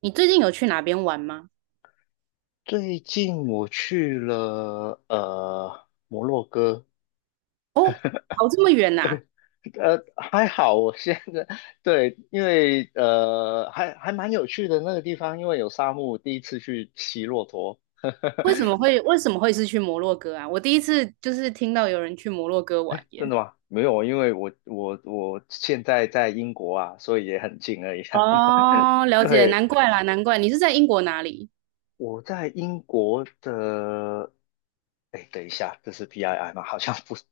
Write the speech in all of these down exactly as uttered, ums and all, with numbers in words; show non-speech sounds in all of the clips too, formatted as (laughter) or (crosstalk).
你最近有去哪边玩吗？最近我去了呃摩洛哥，哦，跑这么远呐、呃还好，我现在 (laughs) 对。因为呃还还蛮有趣的那个地方，因为有沙漠，第一次去骑骆驼。为什么会为什么会是去摩洛哥啊？我第一次就是听到有人去摩洛哥玩真耶。的吗？没有啊，因为我我我现在在英国啊，所以也很近而已啊。(laughs) 哦，了解，对，难怪啦，难怪你是在英国哪里？我在英国的。哎，等一下，这是 P I I 吗？好像不是。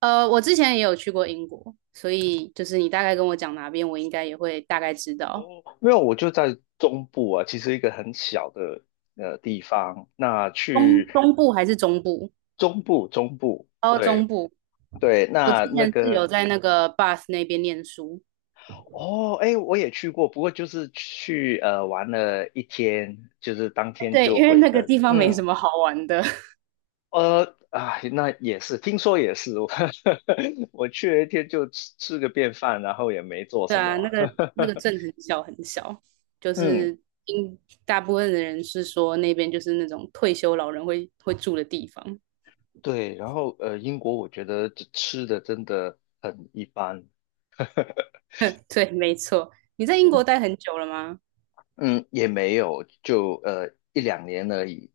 呃，我之前也有去过英国，所以就是你大概跟我讲哪边，我应该也会大概知道。哦，没有，我就在中部啊，其实一个很小的呃地方。那东去东部还是中部？中部，中部，哦，中对部。对。我之那那前是有个在那个 b a t 那边念书。哦，哎，我也去过，不过就是去呃玩了一天，就是当 (laughs) 天对，就因为回那个地程。方没什嗯。么好玩的。呃，啊，那也是，听说也是，(laughs) 我我去了一天就吃吃个便饭，然后也没做对什啊，那么。个 (laughs) 那个镇很小很小，就嗯。是应大部分的人是说那边就是那种退休老人会会住的地方。对，然后呃，英国我觉得吃的真的很一般。(laughs) 对，没错。你在英国待很久了吗？嗯，也没有，就呃一两年而已。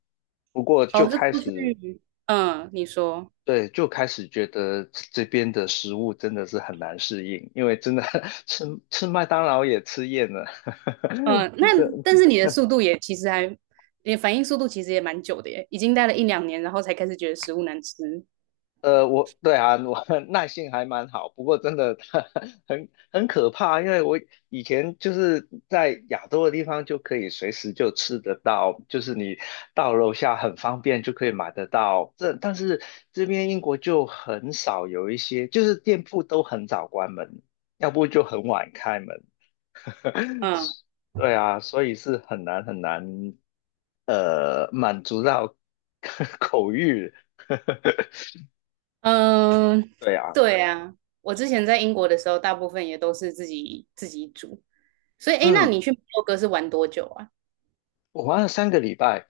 不过就哦，是开过始。去，嗯，你说。对，就开始觉得这边的食物真的是很难适应，因为真的 (laughs) 吃吃麦当劳也吃厌了，嗯，那但 (laughs) 是你的速度也其实还，你的反应速度其实也蛮久的耶，已经待了一两年，然后才开始觉得食物难吃。呃，我对啊，我 (laughs) 耐性还蛮好，不过真的 (laughs) 很很可怕，因为我以前就是在亚洲的地方就可以随时就吃得到，就是你到楼下很方便就可以买得到。这但是这边英国就很少有一些，就是店铺都很早关门，要不就很晚开门。(laughs) 嗯。对啊，所以是很难很难，呃，满足到 (laughs) 口欲。(laughs) 嗯，对啊。对啊，我之前在英国的时候，大部分也都是自己自己煮。所以，哎，那嗯。你去摩洛哥是玩多久啊？我玩了三个礼拜，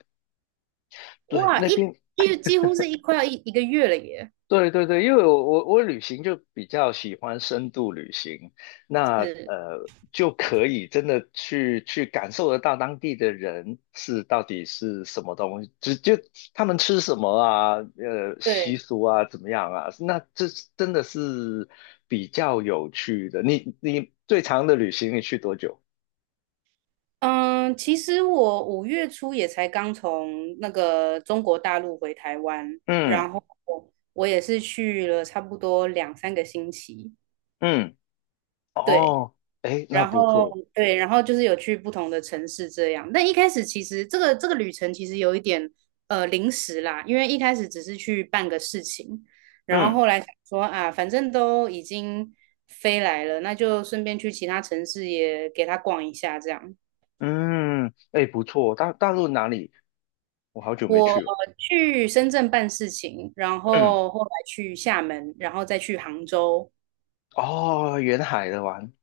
对，哇，那一边。一几乎是一快要一一个月了耶。对对对，因为我我我旅行就比较喜欢深度旅行，那是，呃就可以真的去去感受得到当地的人是到底是什么东西，只就他们吃什么啊，呃习对，俗啊怎么样啊，那这真的是比较有趣的。你你最长的旅行你去多久？嗯，其实我五月初也才刚从那个中国大陆回台湾，嗯然后我也是去了差不多两三个星期。嗯，对，哦，哎，那然不后错，对，然后就是有去不同的城市这样。但一开始其实这个这个旅程其实有一点呃临时啦，因为一开始只是去办个事情，然嗯。后后来想说啊，反正都已经飞来了，那就顺便去其他城市也给他逛一下这样。嗯，哎，不错，大大陆哪里？我好久没去我了。去深圳办事情，然嗯。后后来去厦门，然后再去杭州。哦，沿海的玩，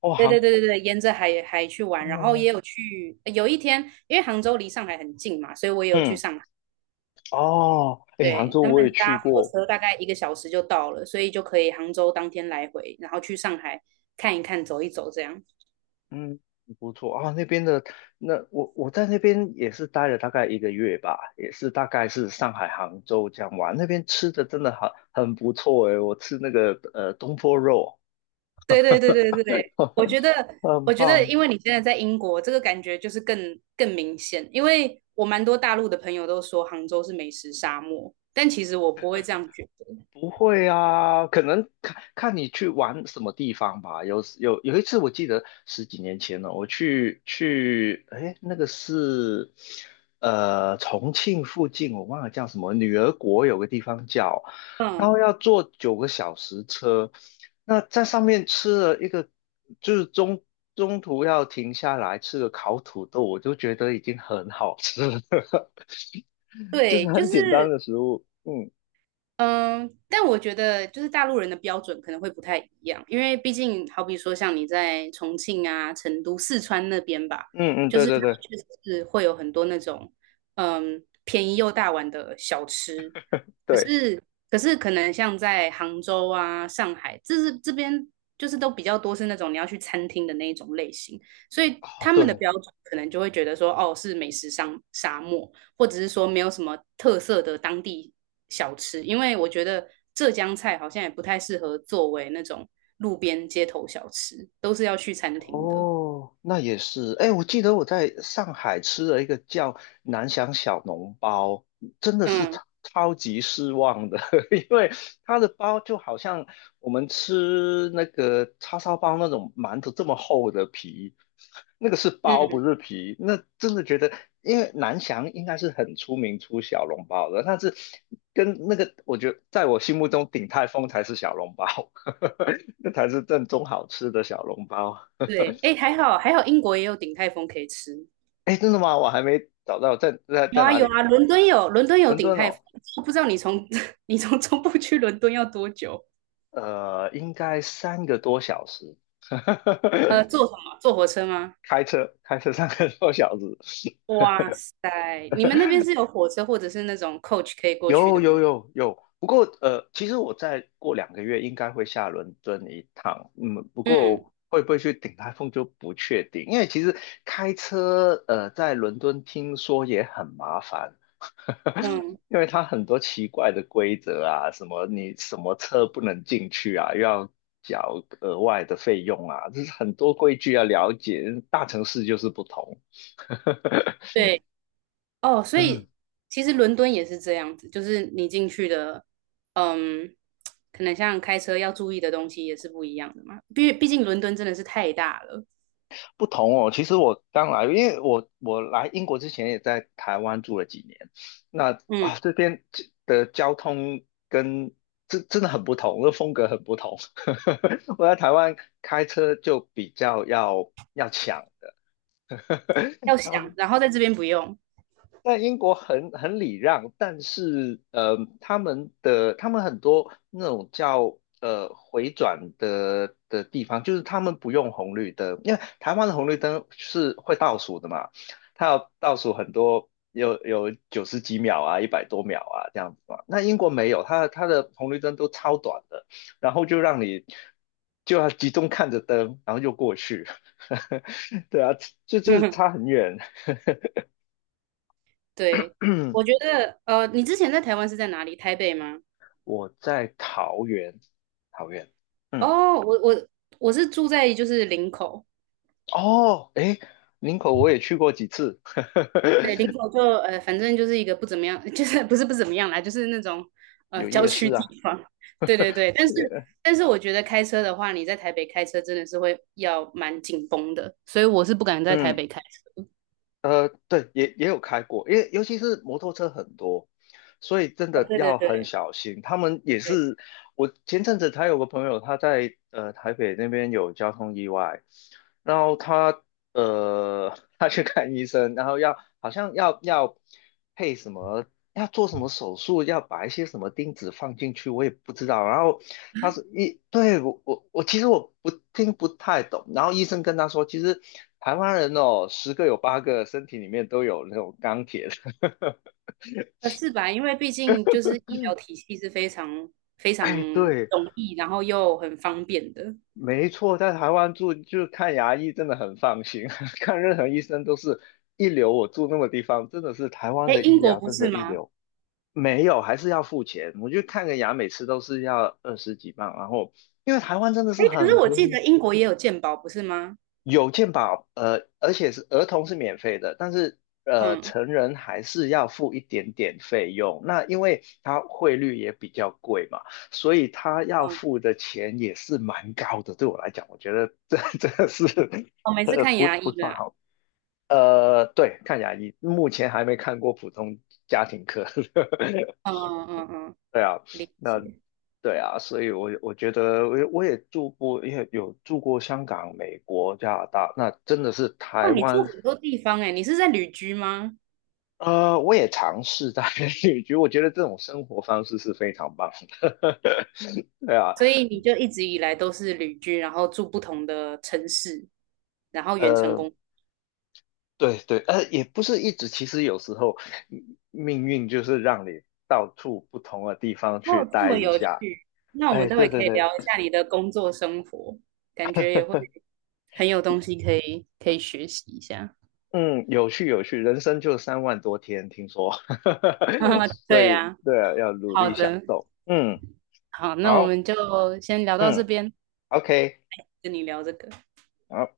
哦，对对杭，对对对，沿着海海去玩，然后哦。也有去，有一天，因为杭州离上海很近嘛，所以我也有去嗯。上海。哦，哎，杭对，州他我也们去搭火过。车大概一个小时就到了，所以就可以杭州当天来回，然后去上海看一看、走一走这样。嗯。不错啊，那边的，那我我在那边也是待了大概一个月吧，也是大概是上海、杭州这样玩，那边吃的真的很很不错诶，我吃那个呃东坡肉，对对对对对，我觉 (laughs) 得很我觉得，棒。因为你现在在英国，这个感觉就是更更明显。因为我蛮多大陆的朋友都说杭州是美食沙漠，但其实我不会这样觉得。不会啊，可能看看你去玩什么地方吧。有有有一次，我记得十几年前了，我去去，哎，那个是呃重庆附近，我忘了叫什么，女儿国有个地方叫，然后嗯，要坐九个小时车，那在上面吃了一个，就是中中途要停下来吃个烤土豆，我就觉得已经很好吃了，(laughs) 就是对，就很简单是的食物。嗯嗯，但我觉得就是大陆人的标准可能会不太一样，因为毕竟好比说像你在重庆啊、成都、四川那边吧，嗯嗯，就对是他对们对确实是会有很多那种嗯便宜又大碗的小吃，可对。是可是可能像在杭州啊、上海，这是这边就是都比较多是那种你要去餐厅的那一种类型，所以哦，他们的对，标准可能就会觉得说，哦，是美食沙沙漠，或者是说没有什么特色的当地小吃，因为我觉得浙江菜好像也不太适合作为那种路边街头小吃，都是要去餐厅的。哦，那也是。哎，我记得我在上海吃了一个叫南翔小笼包，真的是嗯超超级失望的，(laughs) 因为它的包就好像我们吃那个叉烧包那种馒头这么厚的皮，那个是包不嗯，是皮。那真的觉得，因为南翔应该是很出名出小笼包的。但是跟那个，我觉得在我心目中鼎泰丰才是小笼包，(laughs) 那才是正宗好吃的小笼包。对，哎，还好还好，英国也有鼎泰丰可以吃。哎，真的吗？我还没找到，在在有在啊哪有里？啊，伦敦有伦敦有伦鼎敦泰丰。哦。我不知道你从 (laughs) 你从中部去伦敦要多久？呃，应该三个多小时，呃，(laughs) 坐什么？坐火车吗？开车开车三个多小时。哇塞，你们那边是有火车或者是那种 coach 可以过去有的有吗？有有，不过呃，其实我再过两个月应该会下伦敦一趟。嗯，不嗯过会不会去顶台风就不确定，因为其实开车呃在伦敦听说也很麻烦，嗯，因为它很多奇怪的规则啊，什么你什么车不能进去啊，又要缴额外的费用啊，这是很多规矩要了解。大城市就是不同。对哦，(laughs) 所嗯，以其实伦敦也是这样子，就是你进去的，嗯，可能像开车要注意的东西也是不一样的嘛。毕毕竟伦敦真的是太大了，不同哦。其实我刚来，因为我我来英国之前也在台湾住了几年。那嗯，啊这边的交通跟真真的很不同，这风格很不同。(laughs) 我在台湾开车就比较要要抢。的。要 (laughs) 然后。想，然后在这边不用。在英国很很礼让。但是呃，他们的他们很多那种叫呃回转的的地方，就是他们不用红绿灯，因为台湾的红绿灯是会倒数的嘛，它要倒数很多，有有九十几秒啊，一百多秒啊这样子嘛。那英国没有，它它的红绿灯都超短的，然后就让你就要集中看着灯，然后就过去。(laughs) 对啊，就就是差 (laughs) 很远。对，我觉 (clears throat) 得呃，你之前在台湾是在哪里？台北吗？我在桃园。桃园。嗯。哦，我我我是住在就是林口。哦，诶，林口我也去过几次。对，林 (laughs) 口就呃，反正就是一个不怎么样，(laughs) 就是不是不怎么样啦，就是那种呃有郊夜区市啊。地方。对对对，但是但是我觉得开车的话，你在台北开车真的是会要蛮紧绷的，所以我是不敢在台嗯。北开车。呃，对，也也有开过，因为尤其是摩托车很多，所以真啊，的对对要很对小心。他们也对，是。我前阵子才有个朋友，他在呃台北那边有交通意外，然后他呃 (laughs) 他去看医生，然后要好像要要配什么，要做什么手术，要把一些什么钉子放进去，我也不知道。然后他是医。对，我我我其实我不听不太懂。然后医生跟他说，其实台湾人哦，十个有八个身体里面都有那种钢铁的。呃，是吧？因为毕竟就是 (laughs) 医疗嗯。体系是非常非常哎，对，容易，然后又很方便的。没错，在台湾住就是看牙医真的很放心，(laughs) 看任何医生都是一流。我住那个地方，真的是台湾哎，的英医国疗不真是的一吗？流。没有，还是要付钱。我去看个牙，每次都是要二十几磅，然后因为台湾真的哎，是可是很我便记宜。得英国也有健保，不是吗？有健保，呃，而且是儿童是免费的，但是呃，嗯成人还是要付一点点费用。那因为它汇率也比较贵嘛，所以他要嗯，付的钱也是蛮高的。对我来讲，我觉得这 (laughs) 这个是我每次呃看不牙医不算啦。好。呃，对，看牙医，目前还没看过普通家庭科。(laughs) 嗯嗯嗯嗯，对啊。理那解。对啊，所以我我觉得我也我也住过，也有住过香港、美国、加拿大，那真的是台哇，你住湾。很多地方哎，你是在旅居吗？呃，我也尝试在 (laughs) 旅居，(laughs) 我觉得这种生活方式是非常棒的。(laughs) 对啊。所以你就一直以来都是旅居，然后住不同的城市，然后远程呃，工作。对对。呃，也不是一直，其实有时候命运就是让你到处不同的地方去哦，这待么一有趣。下。那我们哎，待对会可对以对。聊一下你的工作生活，感觉也会很有东西可以可以学习一下。嗯，有趣有趣，人生就三万多天，听说。(laughs) 啊 (laughs) 所对以啊，对啊，要努好力享的，受。嗯。好，那我好。们就先聊到这嗯边，，OK。跟你聊这个。好。